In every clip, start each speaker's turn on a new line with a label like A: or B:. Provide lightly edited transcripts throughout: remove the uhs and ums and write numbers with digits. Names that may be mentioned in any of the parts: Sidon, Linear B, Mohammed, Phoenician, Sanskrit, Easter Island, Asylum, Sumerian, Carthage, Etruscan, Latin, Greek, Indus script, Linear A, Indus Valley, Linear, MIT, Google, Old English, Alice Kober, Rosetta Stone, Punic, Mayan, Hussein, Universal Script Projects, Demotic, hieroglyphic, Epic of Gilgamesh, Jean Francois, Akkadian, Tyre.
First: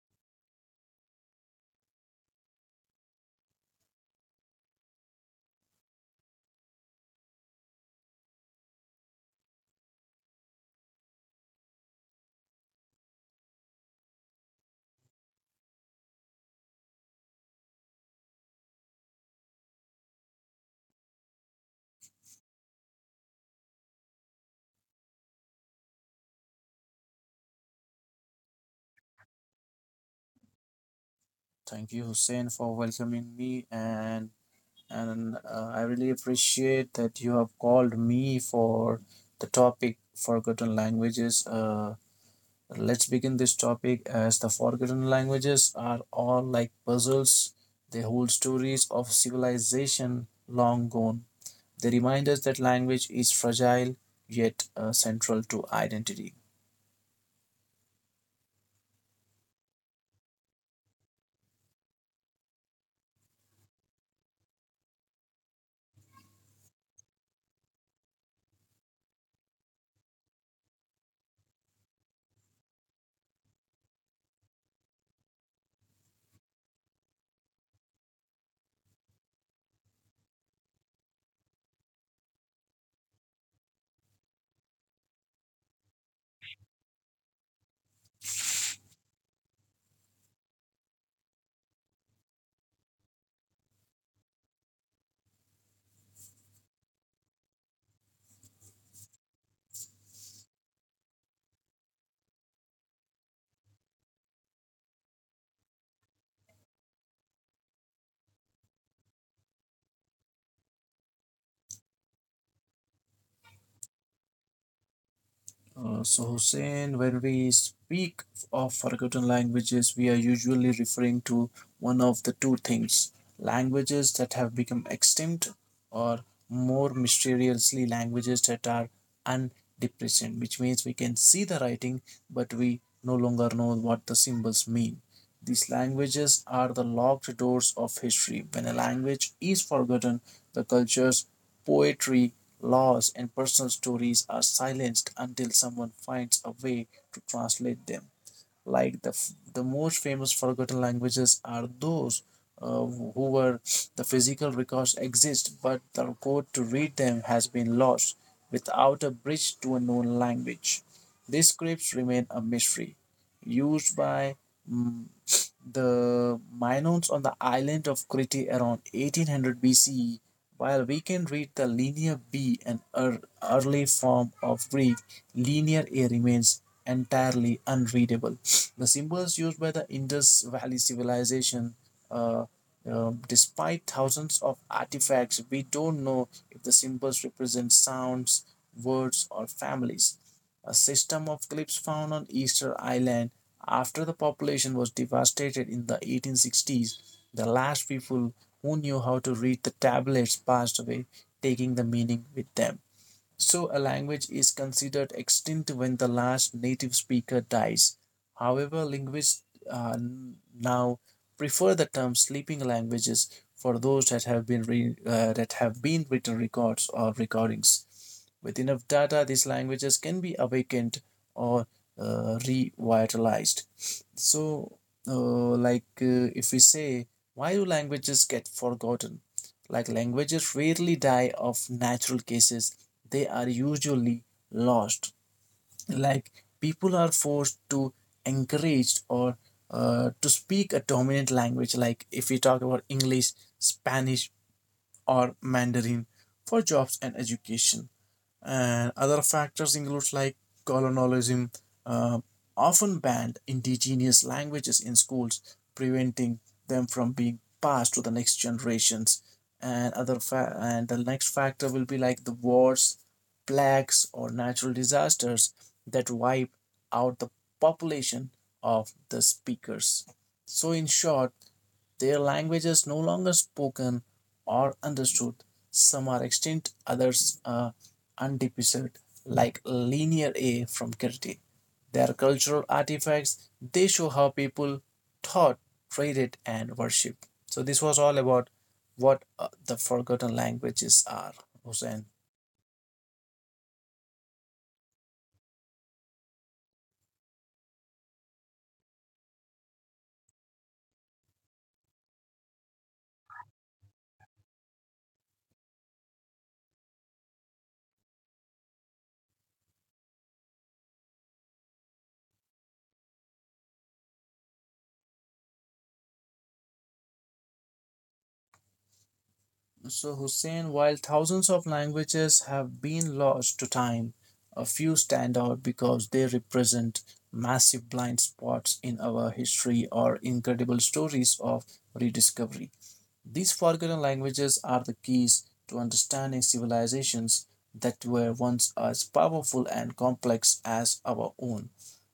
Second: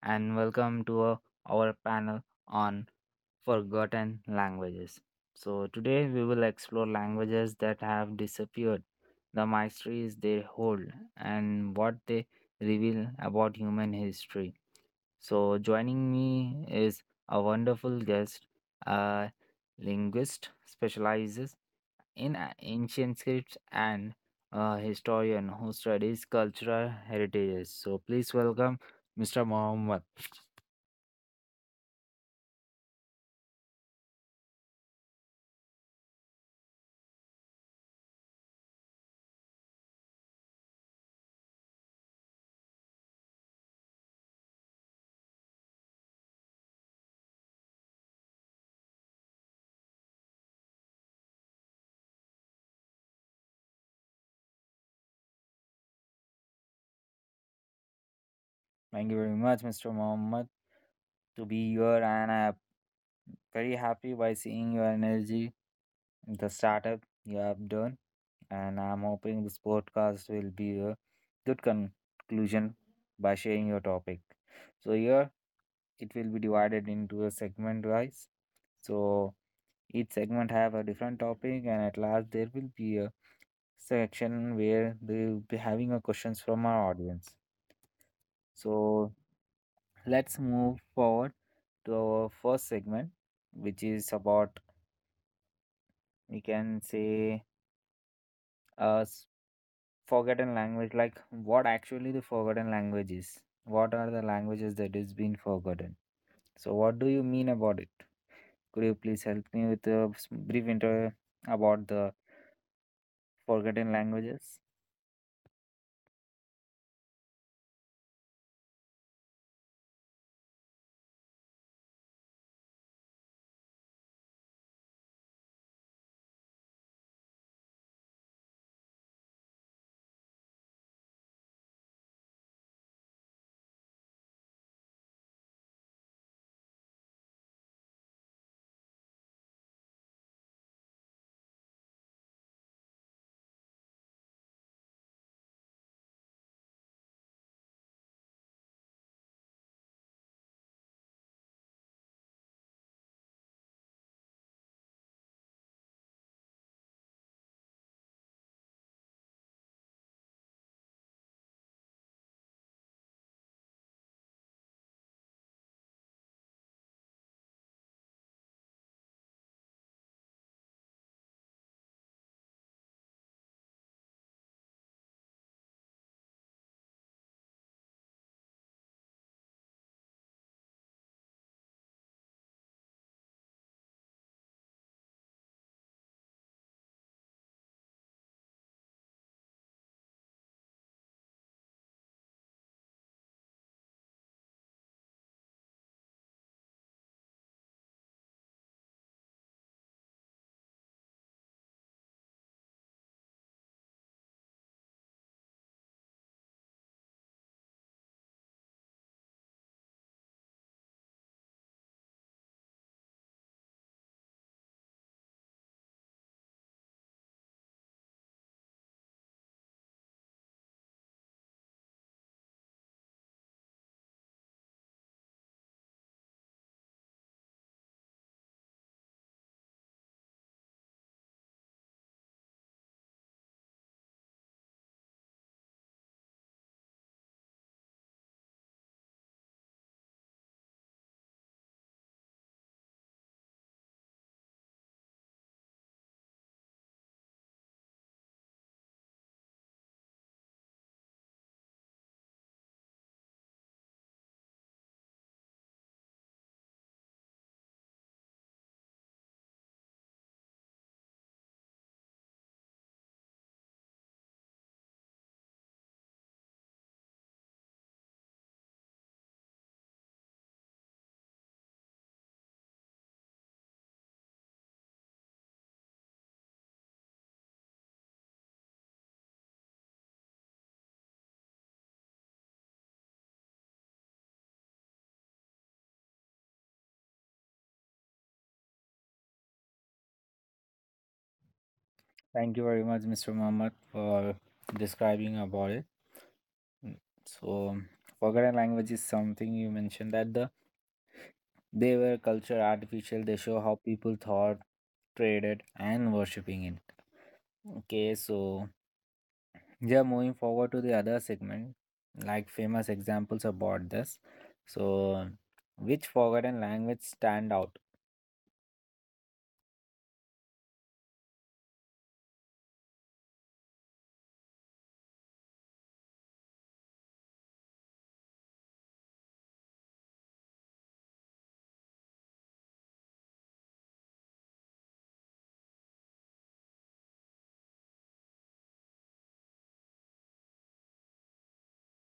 A: and welcome to our panel on forgotten languages. So, today we will explore languages that have disappeared, the mysteries they hold, and what they reveal about human history. So, joining me is a wonderful guest, a linguist specializes in ancient scripts and a historian who studies cultural heritages. So, please welcome Mr. Mohammed.
B: Thank you, Hussein, for welcoming me, and I really appreciate that you have called me for the topic forgotten languages. Let's begin this topic as the forgotten languages are all like puzzles. They hold stories of civilization long gone. They remind us that language is fragile yet central to identity.
A: Thank you very much, Mr. Mohammed, to be here, and I'm very happy by seeing your energy in the startup you have done. And I'm hoping this podcast will be a good conclusion by sharing your topic. So here it will be divided into a segment wise. So each segment have a different topic, and at last there will be a section where they will be having a questions from our audience. So let's move forward to our first segment, which is about we can say uh, s- forgotten language, like what actually the forgotten language is. What are the languages that is been forgotten? So, what do you mean about it? Could you please help me with a brief intro about the forgotten languages?
B: So, Hussein, when we speak of forgotten languages, we are usually referring to one of the two things: languages that have become extinct, or more mysteriously, languages that are undepressed, which means we can see the writing, but we no longer know what the symbols mean. These languages are the locked doors of history. When a language is forgotten, the cultures, poetry, laws, and personal stories are silenced until someone finds a way to translate them. The most famous forgotten languages are those who were the physical records exist, but the code to read them has been lost without a bridge to a known language. These scripts remain a mystery, used by mm, the Minoans on the island of Crete around 1800 BCE. While we can read the Linear B, early form of Greek, Linear A remains entirely unreadable. The symbols used by the Indus Valley civilization, uh, despite thousands of artifacts, we don't know if the symbols represent sounds, words, or families, a system of cliffs found on Easter Island after the population was devastated in the 1860s. The last people who knew how to read the tablets passed away, taking the meaning with them. So, a language is considered extinct when the last native speaker dies. However, linguists uh, now prefer the term sleeping languages for those that have been that have been written records or recordings. With enough data, these languages can be awakened or revitalized. So, uh, if we say, why do languages get forgotten? Like languages rarely die of natural cases, they are usually lost. Like people are forced to encouraged or to speak a dominant language, like if we talk about English, Spanish, or Mandarin for jobs and education, and other factors include like colonialism, uh, often banned indigenous languages in schools preventing them from being passed to the next generations, and and the next factor will be like the wars, plagues, or natural disasters that wipe out the population of the speakers. So in short, their language is no longer spoken or understood. Some are extinct, others are undefeated, like Linear A from Kirti. They are cultural artifacts. They show how people thought, traded, and worshipped. So this was all about what the forgotten languages are, Hussein.
A: Thank you very much, Mr. Mohammed, for describing about it. Mm, so, forgotten language is something you mentioned that the they were culture artificial. They show how people thought, traded, and worshipping it. Okay, so yeah, moving forward to the other segment, like famous examples about this. So, which forgotten language stand out?
B: So, Hussein, while thousands of languages have been lost to time, a few stand out because they represent massive blind spots in our history or incredible stories of rediscovery. These forgotten languages are the keys to understanding civilizations that were once as powerful and complex as our own.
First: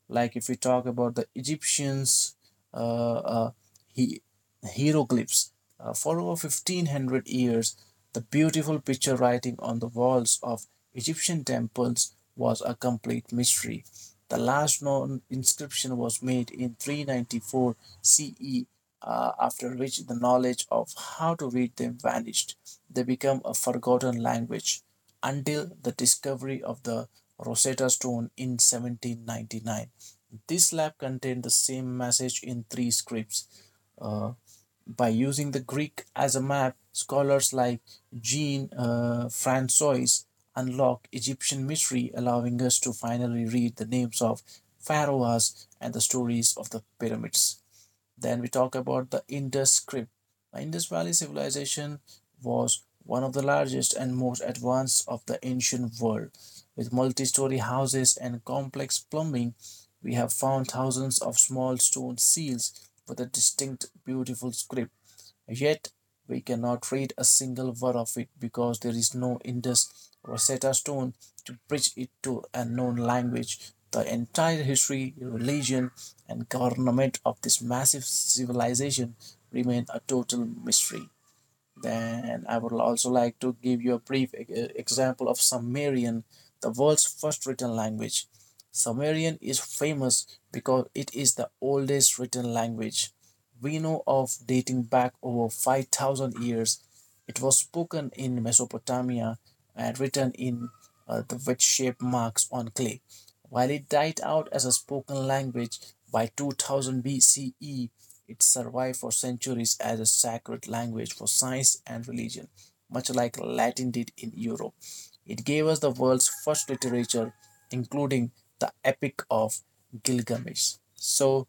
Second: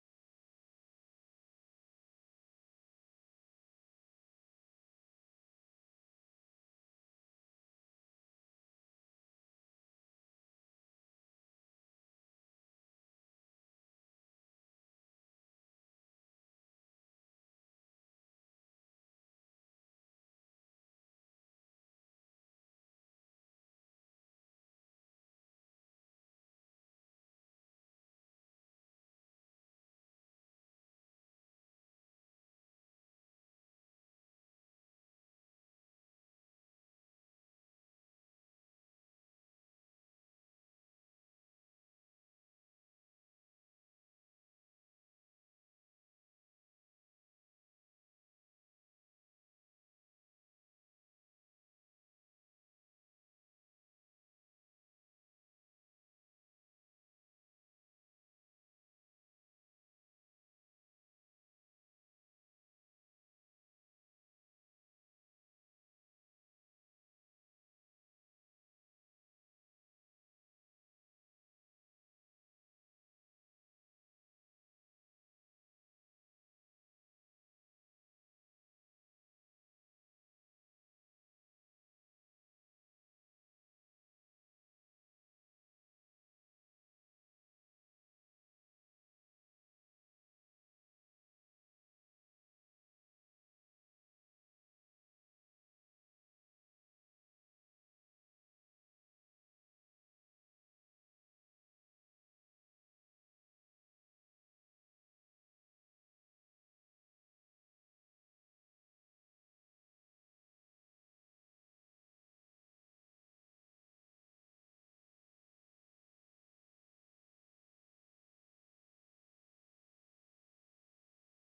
B: Like if we talk about the Egyptians, uh, uh, he- hieroglyphs, for over 1500 years, the beautiful picture writing on the walls of Egyptian temples was a complete mystery. The last known inscription was made in 394 CE, after which the knowledge of how to read them vanished. They became a forgotten language until the discovery of the Rosetta Stone in 1799. This slab contained the same message in three scripts. Uh, by using the Greek as a map, scholars like Jean Francois unlocked Egyptian mystery, allowing us to finally read the names of pharaohs and the stories of the pyramids. Then we talk about the Indus script. The Indus Valley civilization was one of the largest and most advanced of the ancient world. With multi story houses and complex plumbing, we have found thousands of small stone seals with a distinct, beautiful script. Yet we cannot read a single word of it because there is no Indus Rosetta Stone to bridge it to a known language. The entire history, religion, and government of this massive civilization remain a total mystery. Then I would also like to give you a brief example of Sumerian, the world's first written language. Sumerian is famous because it is the oldest written language we know of, dating back over 5,000 years. It was spoken in Mesopotamia and written in the wedge shaped marks on clay. While it died out as a spoken language by 2000 BCE, it survived for centuries as a sacred language for science and religion, much like Latin did in Europe. It gave us the world's first literature, including the Epic of Gilgamesh. So,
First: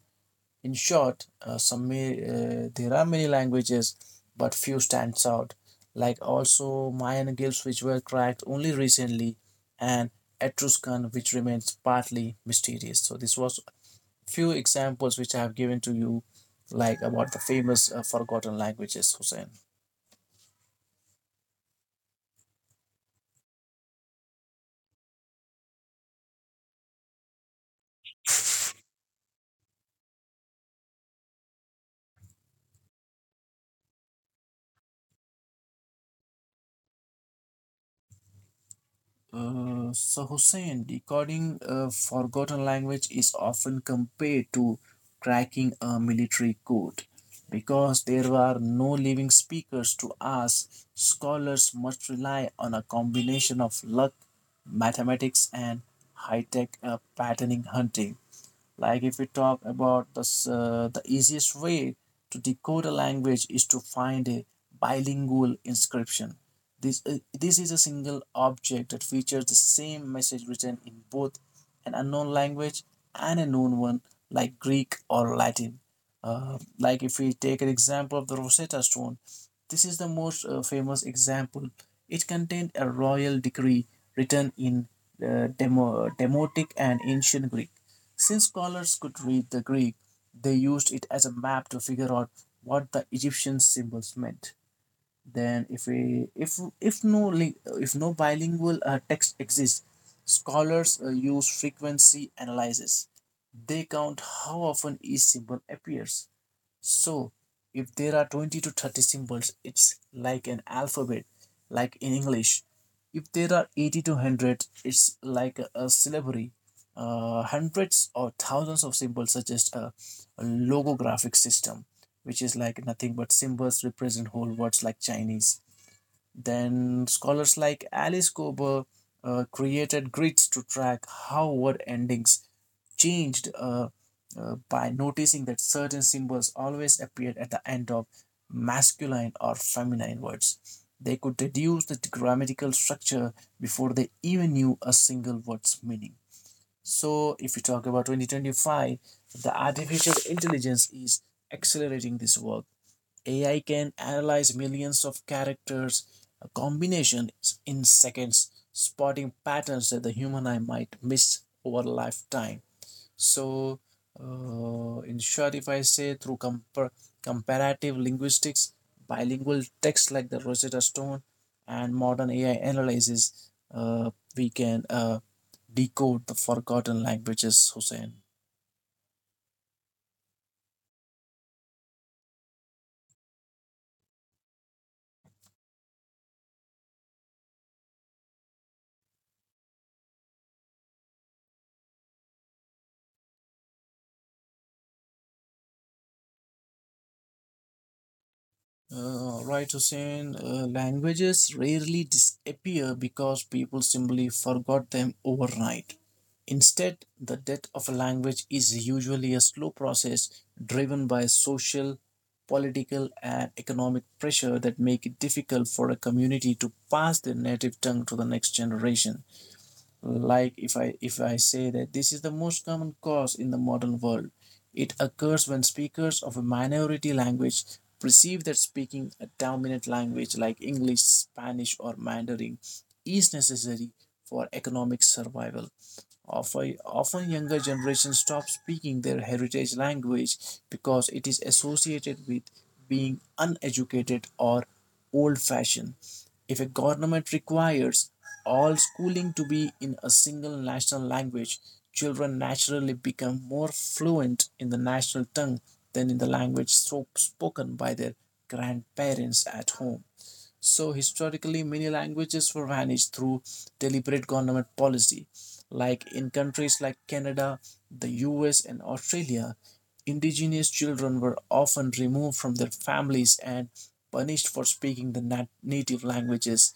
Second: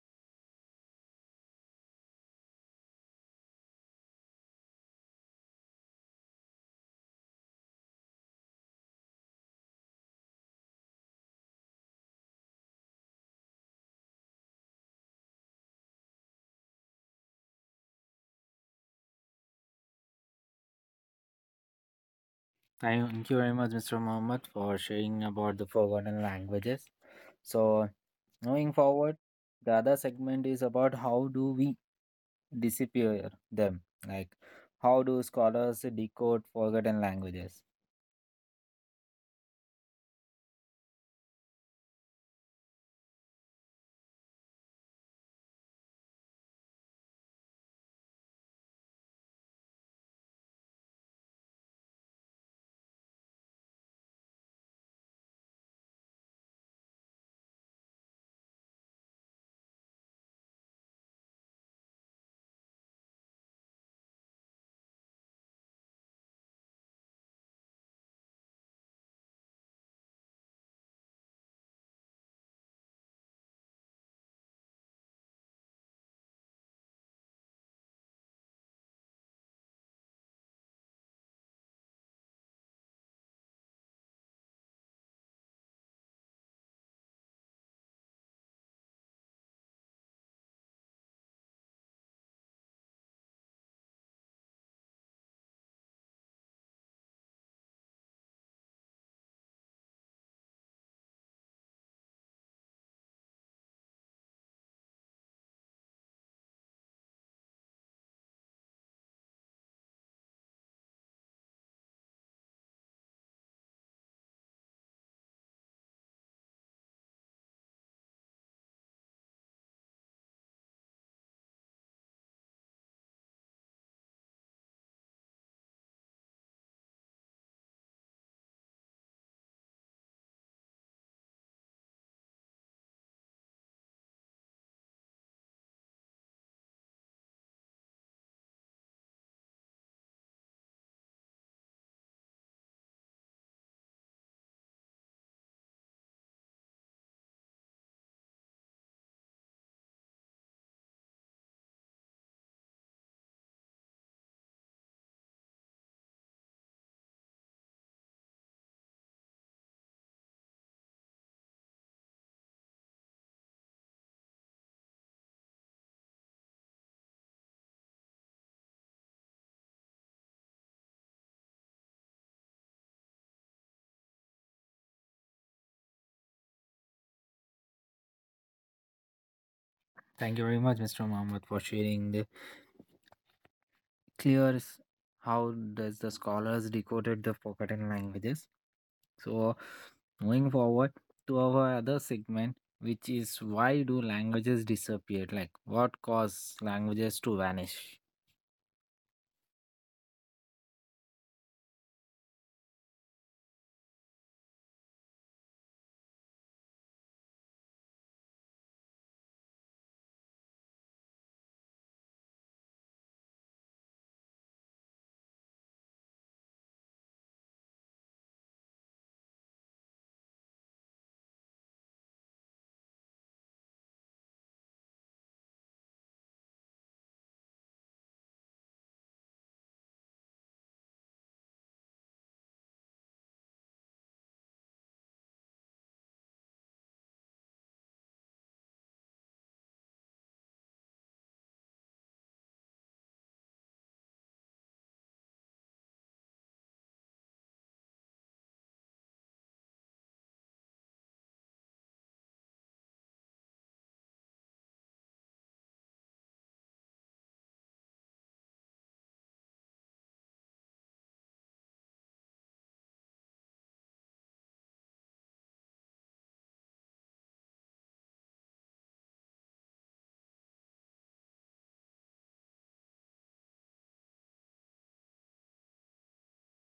B: in short, some there are many languages, but few stands out. Like also Mayan glyphs, which were cracked only recently, and Etruscan, which remains partly mysterious. So this was few examples which I have given to you, like about the famous forgotten languages, Hussein.
A: Thank you very much, Mr. Mohammed, for sharing about the forgotten languages. So moving forward, the other segment is about how do we disappear them? Like, how do scholars decode forgotten languages?
B: So, Hussein, decoding a forgotten language is often compared to cracking a military code because there are no living speakers to ask. Scholars must rely on a combination of luck, mathematics, and high tech patterning hunting. Like if we talk about this, the easiest way to decode a language is to find a bilingual inscription. This is a single object that features the same message written in both an unknown language and a known one like Greek or Latin. Like if we take an example of the Rosetta Stone, this is the most famous example. It contained a royal decree written in Demotic and Ancient Greek. Since scholars could read the Greek, they used it as a map to figure out what the Egyptian symbols meant. Then, if a, if if no li if no bilingual text exists, scholars use frequency analysis. They count how often each symbol appears. So, if there are 20 to 30 symbols, it's like an alphabet, like in English. If there are 80 to 100, it's like a syllabary. Hundreds or thousands of symbols suggest a logographic system, which is like nothing but symbols represent whole words like Chinese. Then scholars like Alice Kober created grids to track how word endings changed by noticing that certain symbols always appeared at the end of masculine or feminine words. They could deduce the grammatical structure before they even knew a single word's meaning. So, if we talk about 2025, the artificial intelligence is accelerating this work. AI can analyze millions of characters combinations in seconds, spotting patterns that the human eye might miss over a lifetime. So, in short, if I say through comparative linguistics, bilingual texts like the Rosetta Stone and modern AI analysis, we can decode the forgotten languages, Hussein.
A: Thank you very much, Mr. Mohammed, for sharing the clear how does the scholars decoded the forgotten languages. So, moving forward to our other segment, which is why do languages disappear? Like, what caused languages to vanish?
B: Right, Hussein. Languages rarely disappear because people simply forgot them overnight. Instead, the death of a language is usually a slow process driven by social, political, and economic pressure that make it difficult for a community to pass their native tongue to the next generation. Like if I say that this is the most common cause in the modern world, it occurs when speakers of a minority language perceive that speaking a dominant language like English, Spanish, or Mandarin is necessary for economic survival. Often younger generations stop speaking their heritage language because it is associated with being uneducated or old fashioned. If a government requires all schooling to be in a single national language, children naturally become more fluent in the national tongue than in the language so spoken by their grandparents at home. So historically, many languages were vanished through deliberate government policy. Like in countries like Canada, the US, and Australia, indigenous children were often removed from their families and punished for speaking the native languages.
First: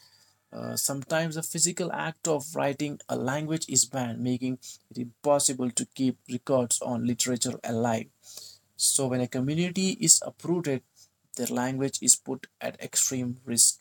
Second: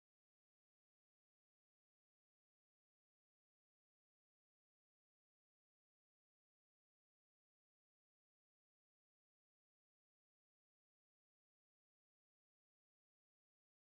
B: Sometimes the physical act of writing a language is banned, making it impossible to keep records on literature alive. So, when a community is uprooted, their language is put at extreme risk.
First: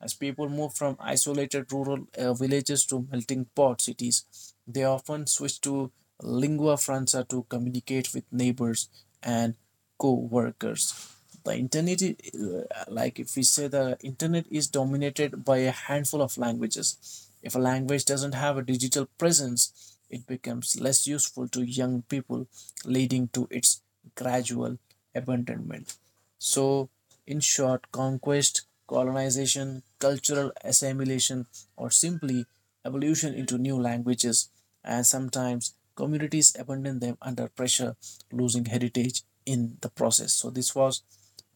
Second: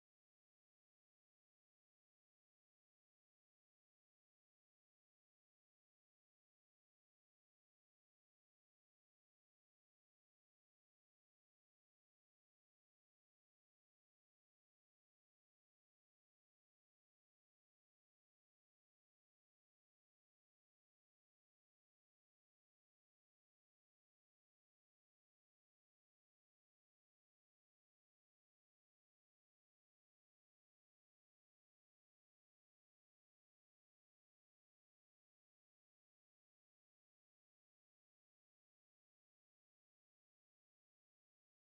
B: As people move from isolated rural villages to melting pot cities, they often switch to lingua franca to communicate with neighbors and co-workers. Like if we say the internet is dominated by a handful of languages. If a language doesn't have a digital presence, it becomes less useful to young people, leading to its gradual abandonment. So, in short, conquest, colonization, cultural assimilation, or simply evolution into new languages, and sometimes communities abandon them under pressure, losing heritage in the process. So, this was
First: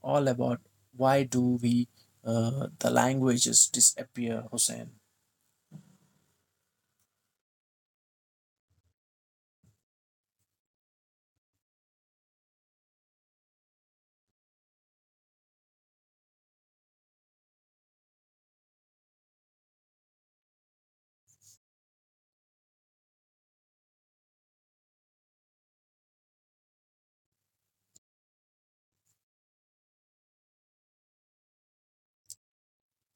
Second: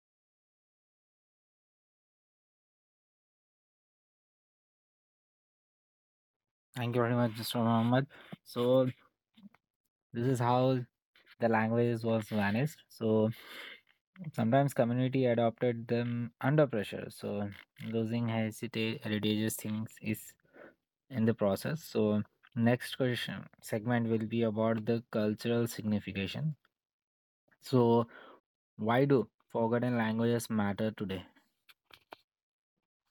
B: all about why do we the languages disappear, Hussein.
A: Thank you very much, Mr. Mohammed. So, this is how the language was vanished. So sometimes community adopted them under pressure. So losing hesitate religious things is in the process. So next question segment will be about the cultural signification. So why do forgotten languages matter today?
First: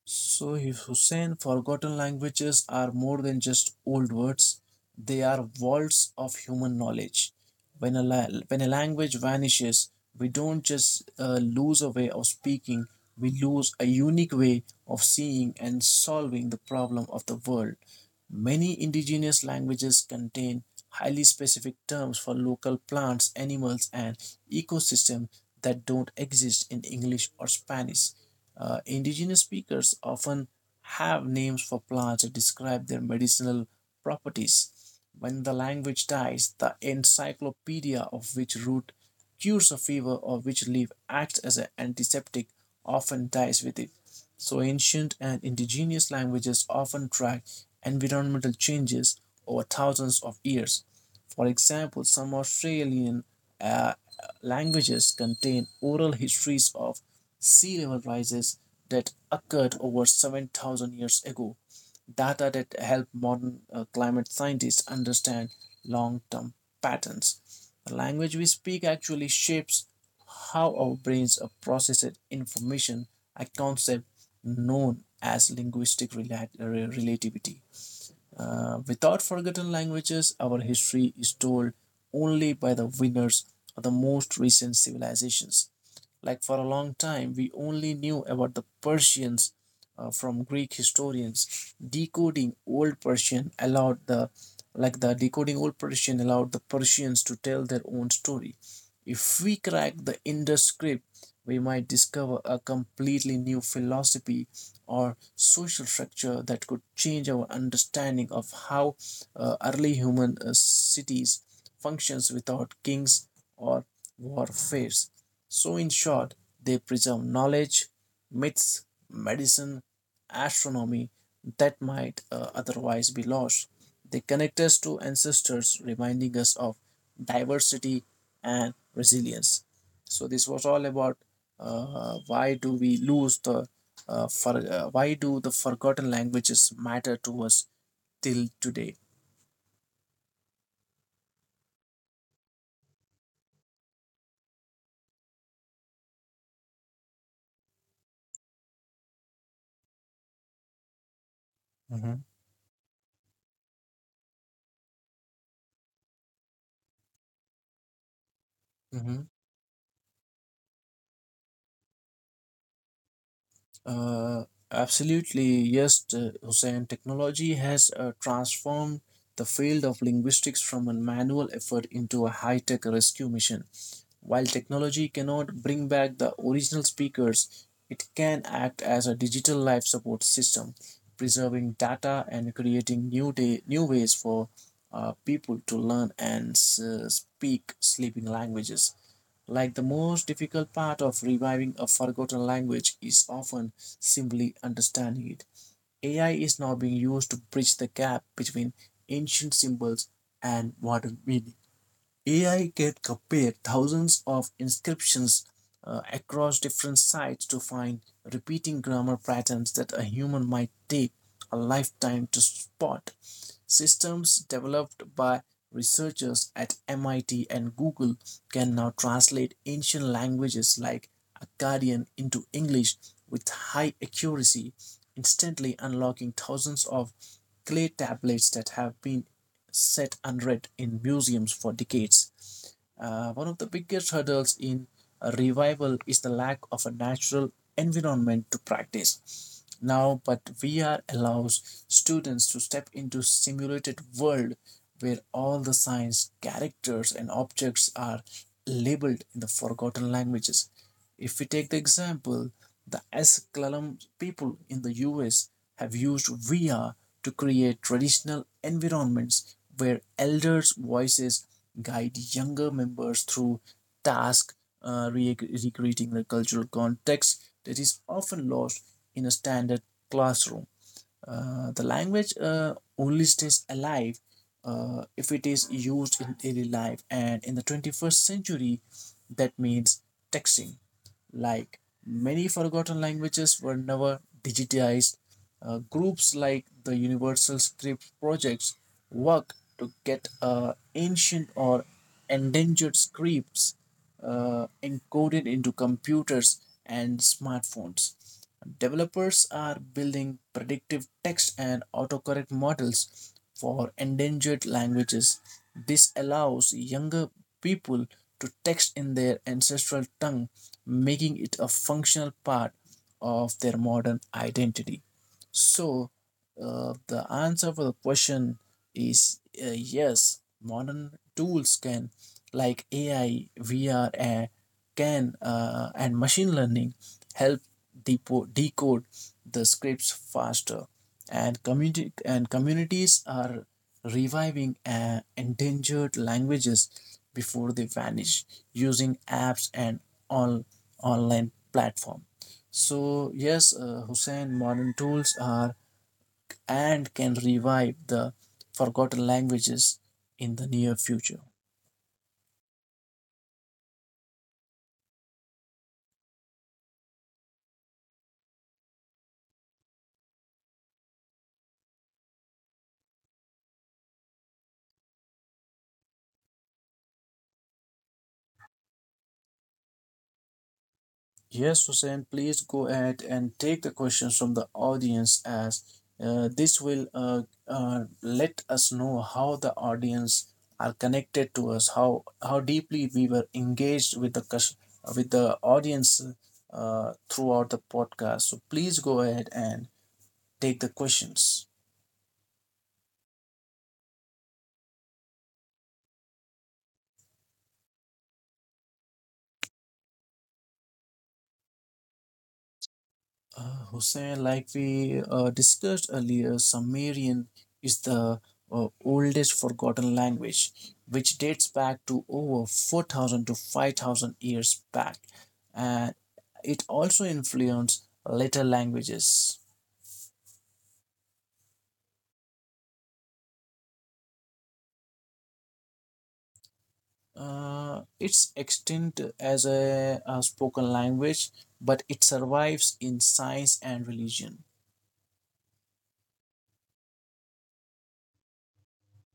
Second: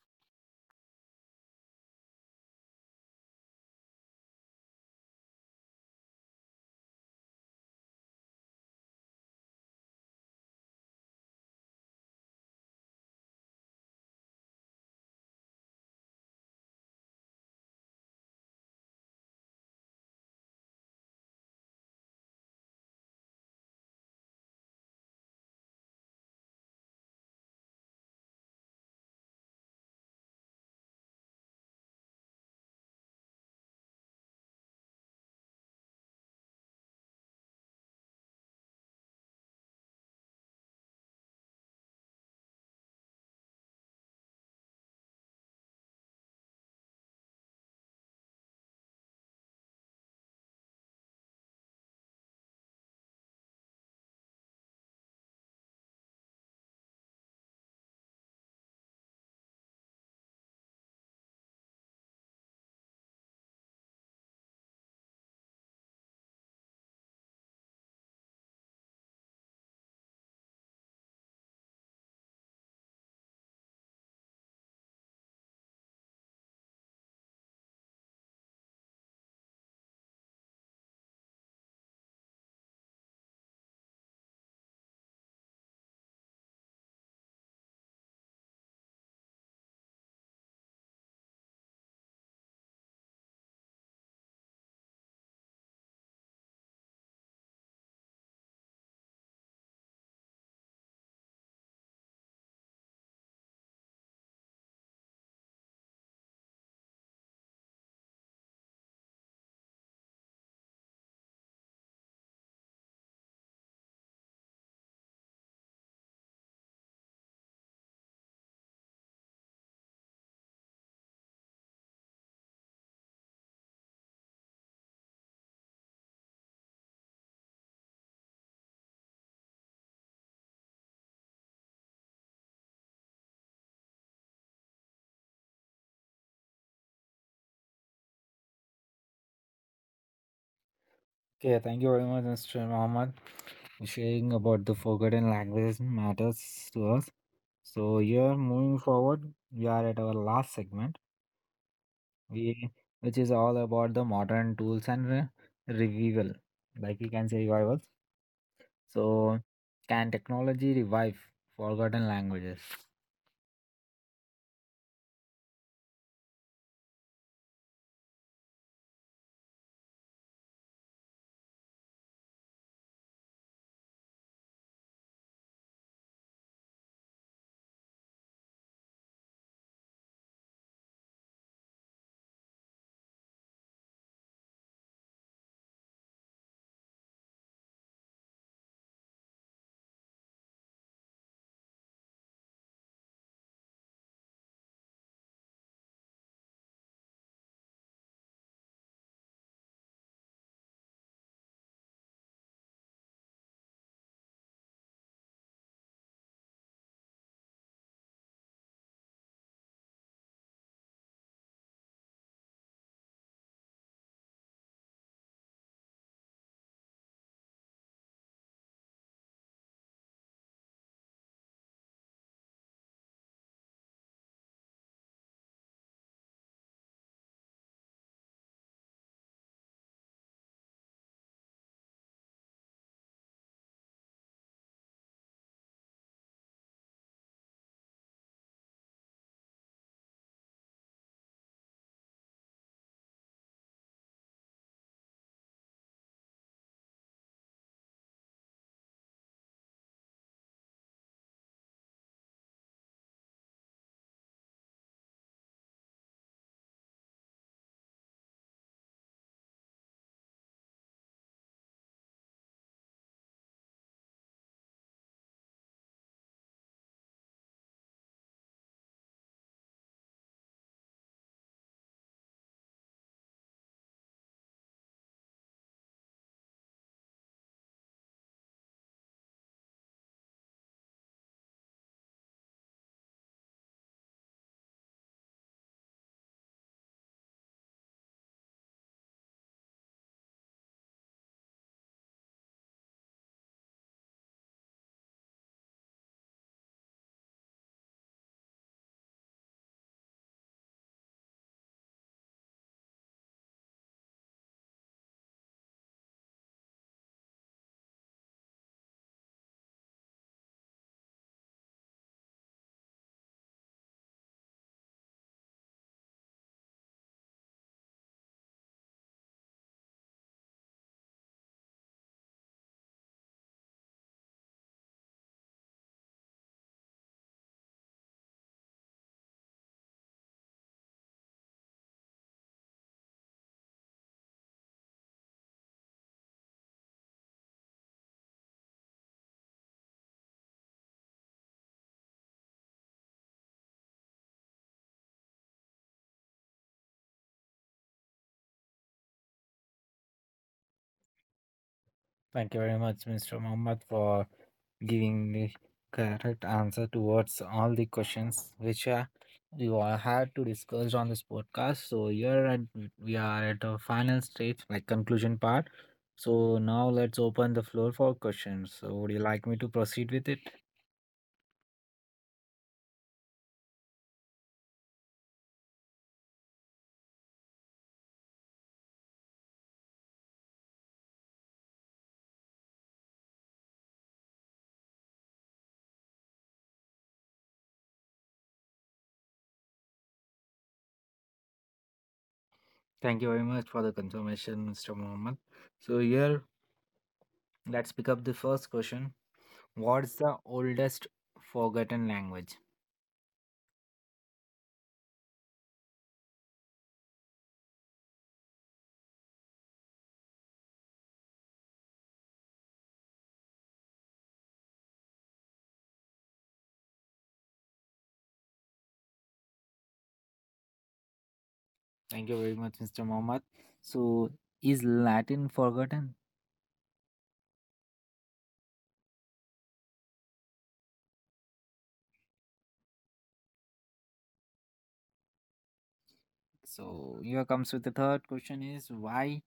B: So if Hussein, forgotten languages are more than just old words. They are vaults of human knowledge. When a language vanishes, we don't just lose a way of speaking, we lose a unique way of seeing and solving the problem of the world. Many indigenous languages contain highly specific terms for local plants, animals, and ecosystems that don't exist in English or Spanish. Indigenous speakers often have names for plants that describe their medicinal properties. When the language dies, the encyclopedia of which root cures a fever or which leaf acts as an antiseptic often dies with it. So ancient and indigenous languages often track environmental changes over thousands of years. For example, some Australian uh, languages contain oral histories of sea level rises that occurred over 7,000 years ago, data that help modern climate scientists understand long term patterns. The language we speak actually shapes how our brains are processing information, a concept known as linguistic relativity. Without forgotten languages, our history is told only by the winners of the most recent civilizations. Like for a long time, we only knew about the Persians from Greek historians. Decoding old Persian allowed the Like the decoding old Persian allowed the Persians to tell their own story. If we crack the Indus script, we might discover a completely new philosophy or social structure that could change our understanding of how early human cities functions without kings or warfares. So, in short, they preserve knowledge, myths, medicine, astronomy that might otherwise be lost. They connect us to ancestors, reminding us of diversity and resilience. So, this was all about uh, why do we lose the why do the forgotten languages matter to us till today?
A: Okay, thank you very much, Mr. Muhammad, for sharing about the forgotten languages matters to us. So here, moving forward, we are at our last segment
B: Hmm.
A: we which is all about the modern tools and revival, like you can say revivals. So can technology revive forgotten languages?
B: Uh, Absolutely, yes, Hussein. Technology has transformed the field of linguistics from a manual effort into a high tech rescue mission. While technology cannot bring back the original speakers, it can act as a digital life support system, preserving data and creating new ways for people to learn and speak sleeping languages. Like the most difficult part of reviving a forgotten language is often simply understanding it. AI is now being used to bridge the gap between ancient symbols and modern meaning. AI can compare thousands of inscriptions across different sites to find repeating grammar patterns that a human might take a lifetime to spot. Systems developed by researchers at MIT and Google can now translate ancient languages like Akkadian into English with high accuracy, instantly unlocking thousands of clay tablets that have been set unread in museums for decades. One of the biggest hurdles in a revival is the lack of a natural environment to practice. Now, but VR allows students to step into simulated world where all the signs, characters, and objects are labeled in the forgotten languages. If we take the example, the Asylum people in the US have used VR to create traditional environments where elders' voices guide younger members through tasks uh, re- recreating the cultural context that is often lost in a standard classroom. The language only stays alive if it is used in daily life, and in the 21st century, that means texting. Like many forgotten languages were never digitized, groups like the Universal Script Projects work to get ancient or endangered scripts encoded into computers and smartphones. Developers are building predictive text and autocorrect models for endangered languages. This allows younger people to text in their ancestral tongue, making it a functional part of their modern identity. So, the answer for the question is yes. Modern tools can, like AI, VR, can and machine learning, help decode the scripts faster. And community and communities are reviving endangered languages before they vanish using apps and all online platform. So yes, Hussein, modern tools are and can revive the forgotten languages in the near future.
A: Thank you very much, Mr. Mohammed, for giving the correct answer towards all the questions which we all had to discuss on this podcast. So here at, we are at the final stage, like conclusion part. So now let's open the floor for questions. So would you like me to proceed with it?
B: Yes, Hussein, please go ahead and take the questions from the audience as this will let us know how the audience are connected to us, how deeply we were engaged with the audience throughout the podcast. So please go ahead and take the questions.
A: Thank you very much for the confirmation, Mr. Mohammed. So, here, let's pick up the first question. What's the oldest forgotten language?
B: Hussein, like we discussed earlier, Sumerian is the oldest forgotten language, which dates back to over 4,000 to 5,000 years back, and it also influenced later languages.
A: Thank you very much, Mr. Mohammed. So, is Latin forgotten?
B: It's extinct as a spoken language, but it survives in science and religion.
A: So, here comes with the third question is why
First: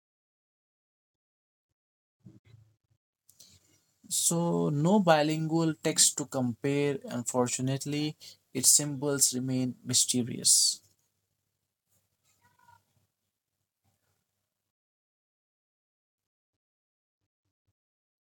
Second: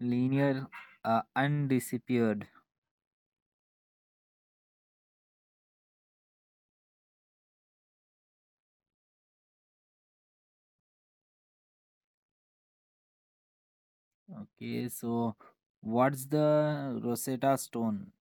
A: linear undisappeared?
B: So, no bilingual text to compare. Unfortunately, its symbols remain mysterious.
A: Okay, so what's the Rosetta Stone?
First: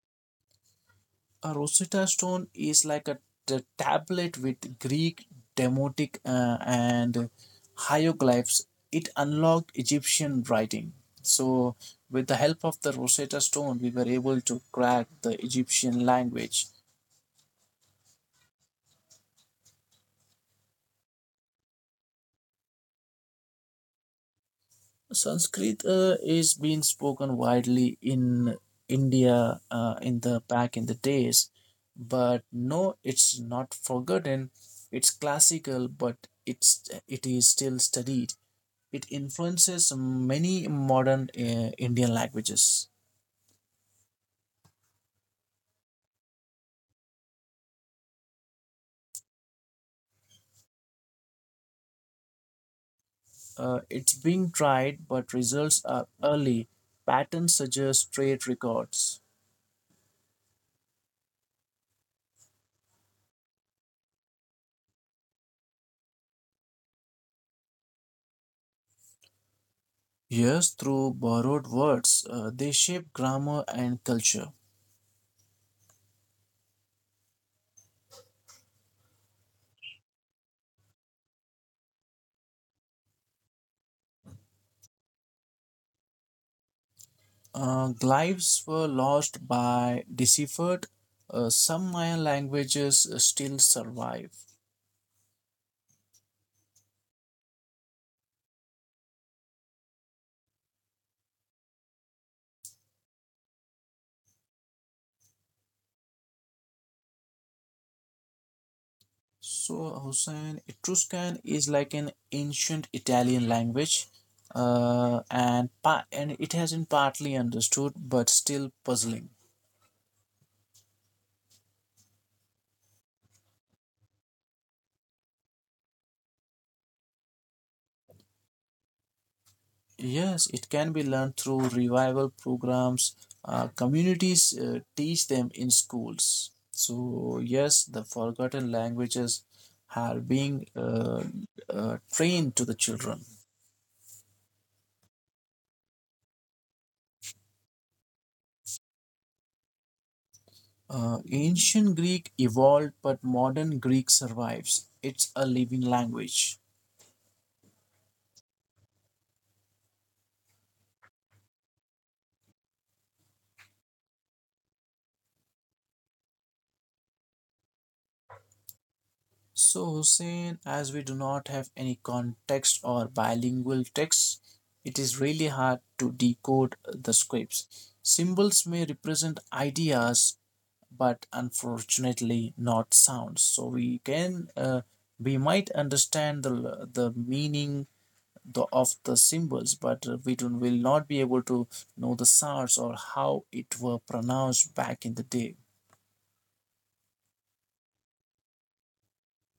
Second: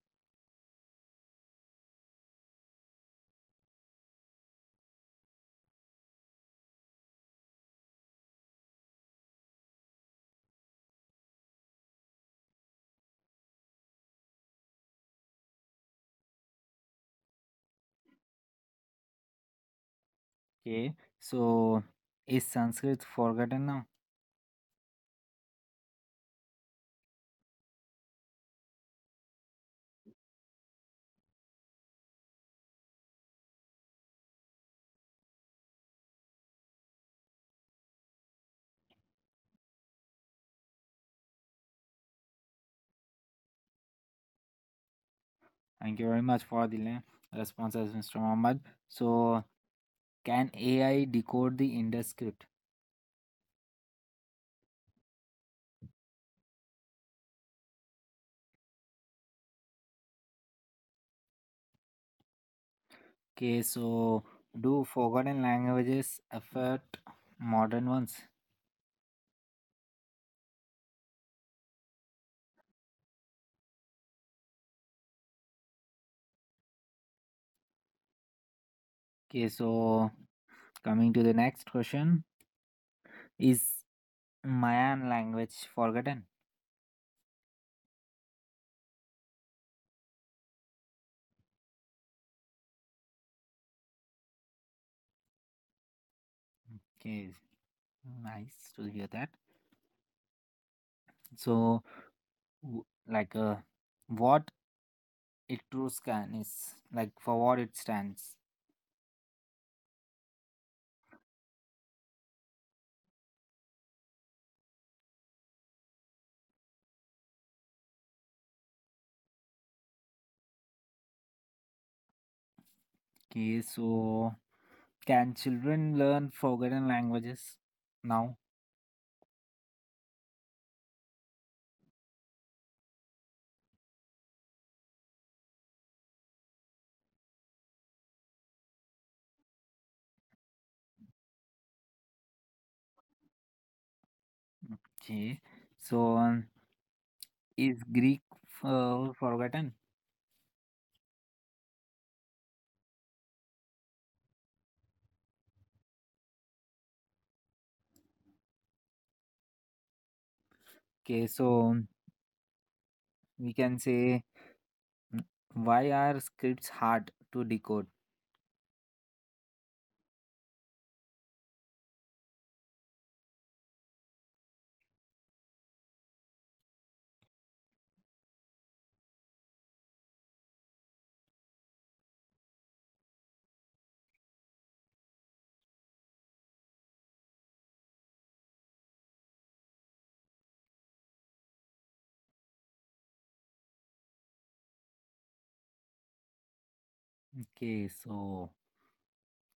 B: A Rosetta Stone is like a tablet with Greek, Demotic, and hieroglyphs. It unlocked Egyptian writing. So, with the help of the Rosetta Stone, we were able to crack the Egyptian language.
A: Okay, so is Sanskrit forgotten now?
B: Sanskrit is being spoken widely in India in the back in the days, but no, it's not forgotten. It's classical, but it is still studied. It influences many modern Indian languages.
A: Thank you very much for the responses, Mr. Mohammed. So can AI decode the Indus script?
B: It's being tried, but results are early. Patterns suggest trade records.
A: Okay, so do forgotten languages affect modern ones?
B: Yes, through borrowed words, they shape grammar and culture.
A: Okay, so coming to the next question. Is Mayan language forgotten?
B: Glyphs were lost by deciphered. Some Mayan languages still survive.
A: Okay, nice to hear that. So, w- like, uh, what Etruscan is, like, for what it stands?
B: So, Hussein, Etruscan is like an ancient Italian language, and it has been partly understood but still puzzling.
A: Okay, so can children learn forgotten languages now?
B: Yes, it can be learned through revival programs. Communities teach them in schools. So, yes, the forgotten languages are being trained to the children.
A: Okay, so is Greek forgotten?
B: Ancient Greek evolved, but modern Greek survives. It's a living language.
A: Okay, so we can say, mm, why are scripts hard to decode?
B: So, Hussein, as we do not have any context or bilingual text, it is really hard to decode the scripts. Symbols may represent ideas, but unfortunately not sounds. So we might understand the meaning of the symbols, but we do, not will not be able to know the sounds or how it were pronounced back in the day.
A: Okay, so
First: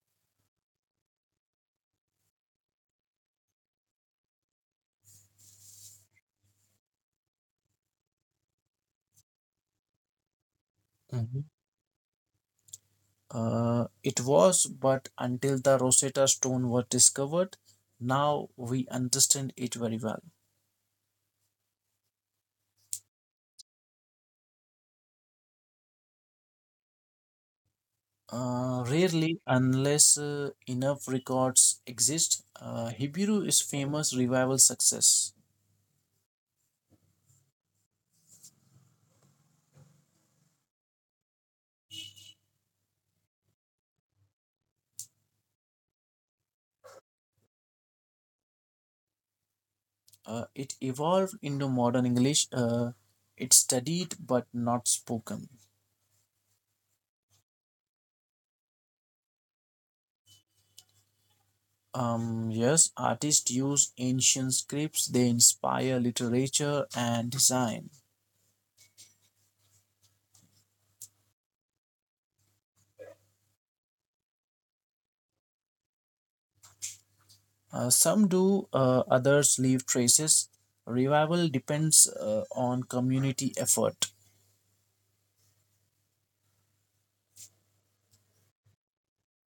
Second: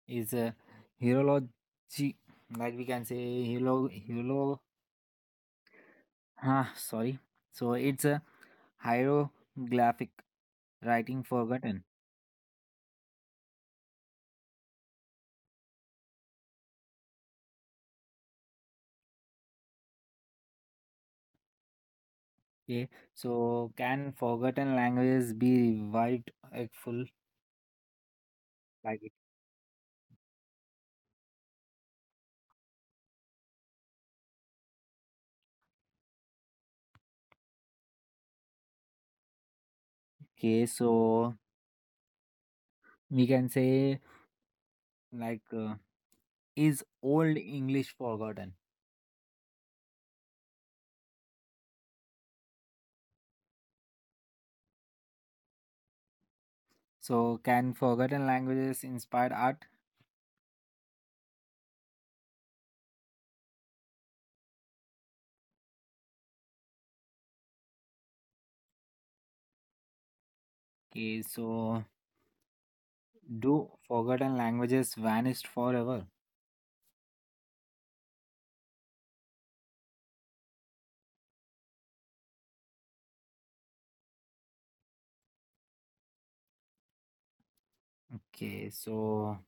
A: is a hierology, like we can say, sorry. So it's a hieroglyphic writing forgotten.
B: It was, but until the Rosetta Stone was discovered, now we understand it very well.
A: Okay, so can forgotten languages be revived at full, like.
B: Rarely, unless enough records exist, Hebrew is famous revival success.
A: Okay, so we can say like uh, is old English forgotten?
B: It evolved into modern English. It's studied but not spoken.
A: So, can forgotten languages inspire art?
B: Yes, artists use ancient scripts. They inspire literature and design.
A: Okay, so do forgotten languages vanished forever?
B: Some do, others leave traces. Revival depends on community effort.
A: Okay, so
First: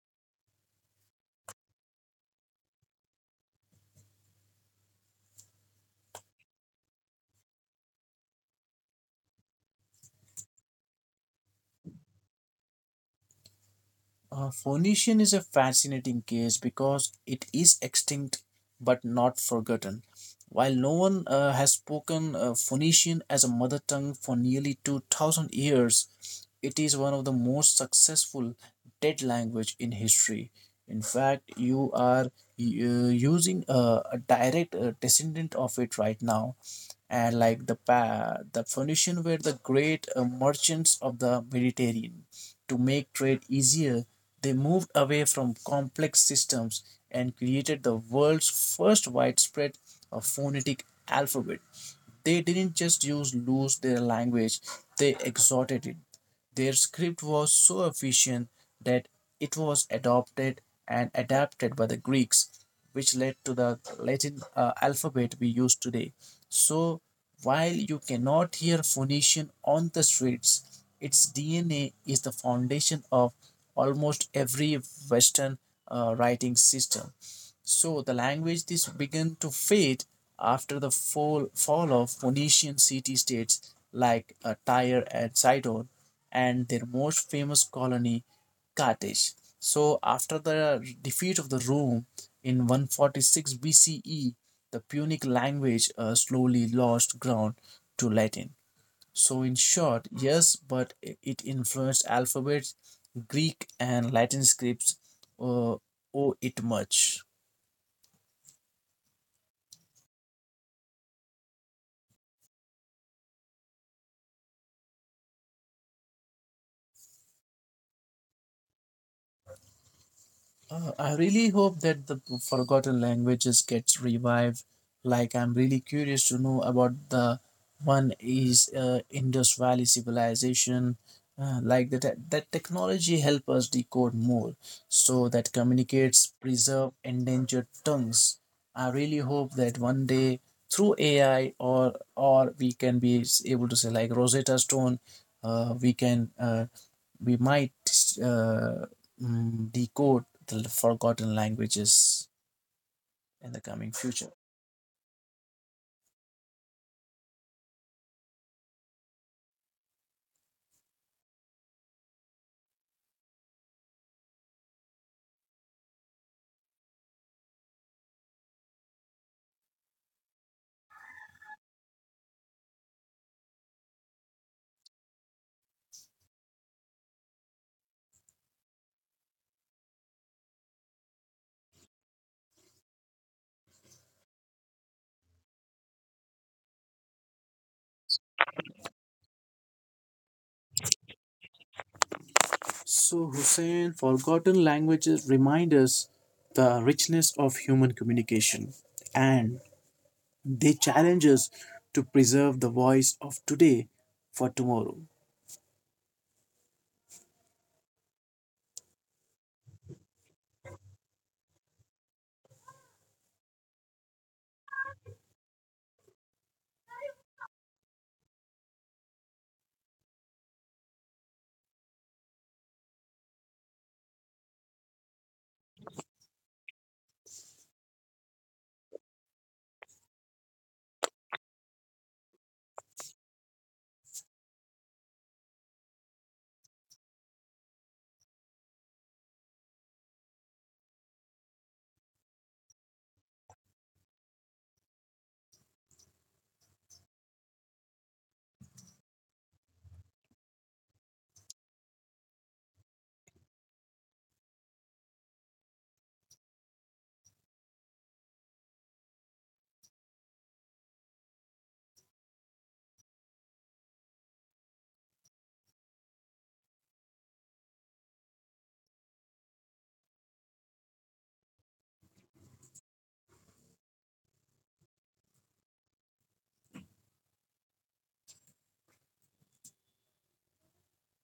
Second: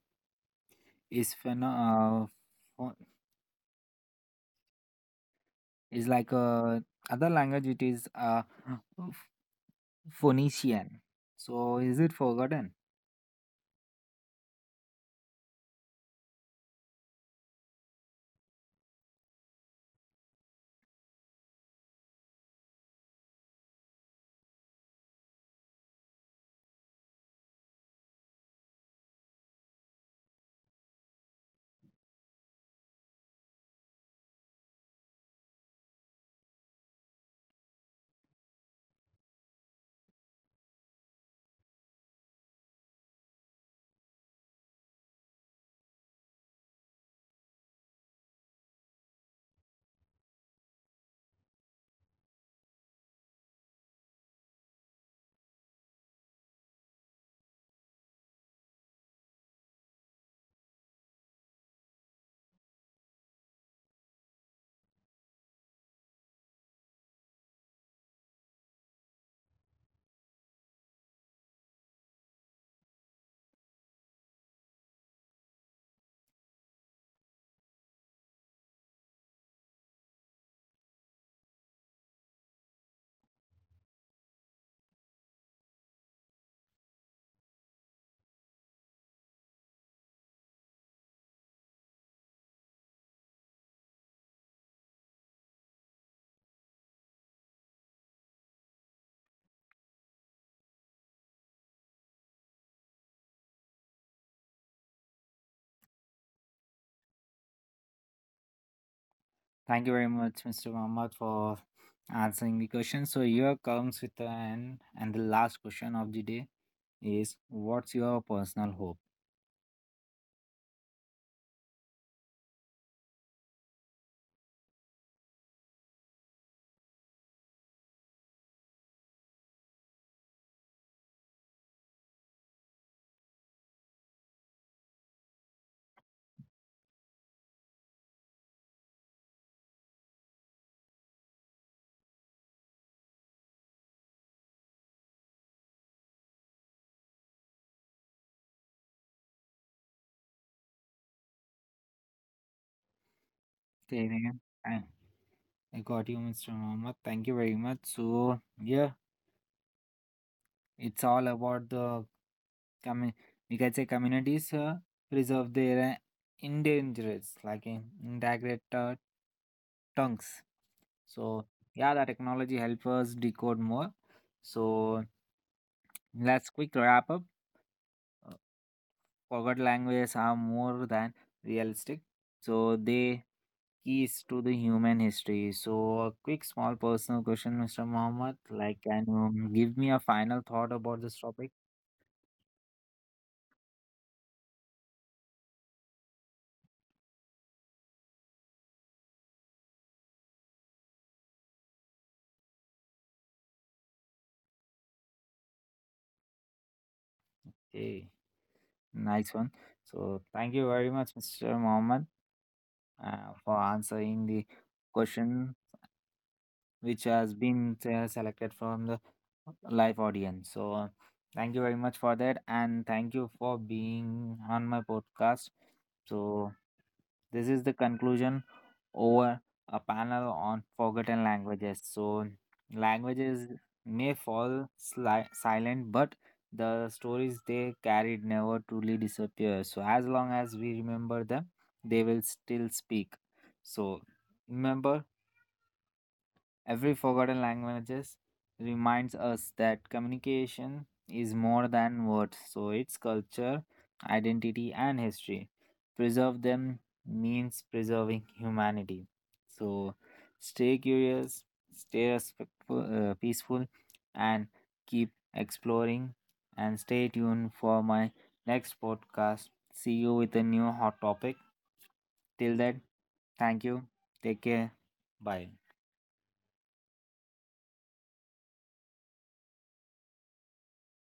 A: is pho- is like a other language, it is Ph- Phoenician. So is it forgotten?
B: Phoenician is a fascinating case because it is extinct but not forgotten. While no one has spoken Phoenician as a mother tongue for nearly 2,000 years, it is one of the most successful dead language in history. In fact, you are using a direct descendant of it right now and like the Phoenician were the great merchants of the Mediterranean. To make trade easier, they moved away from complex systems and created the world's first widespread of phonetic alphabet. They didn't just use lose their language, they exhorted it. Their script was so efficient that it was adopted and adapted by the Greeks, which led to the Latin alphabet we use today. So, while you cannot hear Phoenician on the streets, its DNA is the foundation of almost every Western writing system. So the language this began to fade after the fall of Phoenician city states like Tyre and Sidon and their most famous colony, Carthage. So, after the defeat of the Rome in 146 BCE, the Punic language slowly lost ground to Latin. So, in short, yes, but it influenced alphabets, Greek, and Latin scripts uh, owe it much.
A: Thank you very much, Mr. Muhammad, for answering the question. So here comes with an and the last question of the day is what's your personal hope?
B: I really hope that the forgotten languages gets revived. Like I'm really curious to know about the one is Indus Valley civilization. Like that technology help us decode more, so that communicates preserve endangered tongues. I really hope that one day through AI or we can be able to say like Rosetta Stone, uh, we can uh, we might uh, decode the forgotten languages in the coming
A: Okay,
B: future.
A: then, uh, I got you, Mr. Mohammed. Thank you very much. So, yeah, it's all about the commu- we can say communities preserve their endangered, like in integrate tongues. So, yeah, the technology help us decode more. So, let's quick wrap up. Forgot languages are more than realistic, so they keys to the human history. So, a quick, small personal question, Mr. Mohammed. Like, can you give me a final thought about this topic?
B: So, Hussein, forgotten languages remind us the richness of human communication and they challenge us to preserve the voice of today for tomorrow.
A: Hey, nice one. So, thank you very much, Mr. Mohammed, for answering the question which has been selected from the live audience. So, thank you very much for that, and thank you for being on my podcast. So, this is the conclusion over a panel on forgotten languages. So, languages may fall silent, but the stories they carried never truly disappear. So, as long as we remember them, they will still speak. So, remember, every forgotten languages reminds us that communication is more than words, so it's culture, identity, and history. Preserve them means preserving humanity. So stay curious, stay respectful, peaceful, and keep exploring. And stay tuned for my next podcast. See you with a new hot topic. Till then, thank you. Take care. Bye.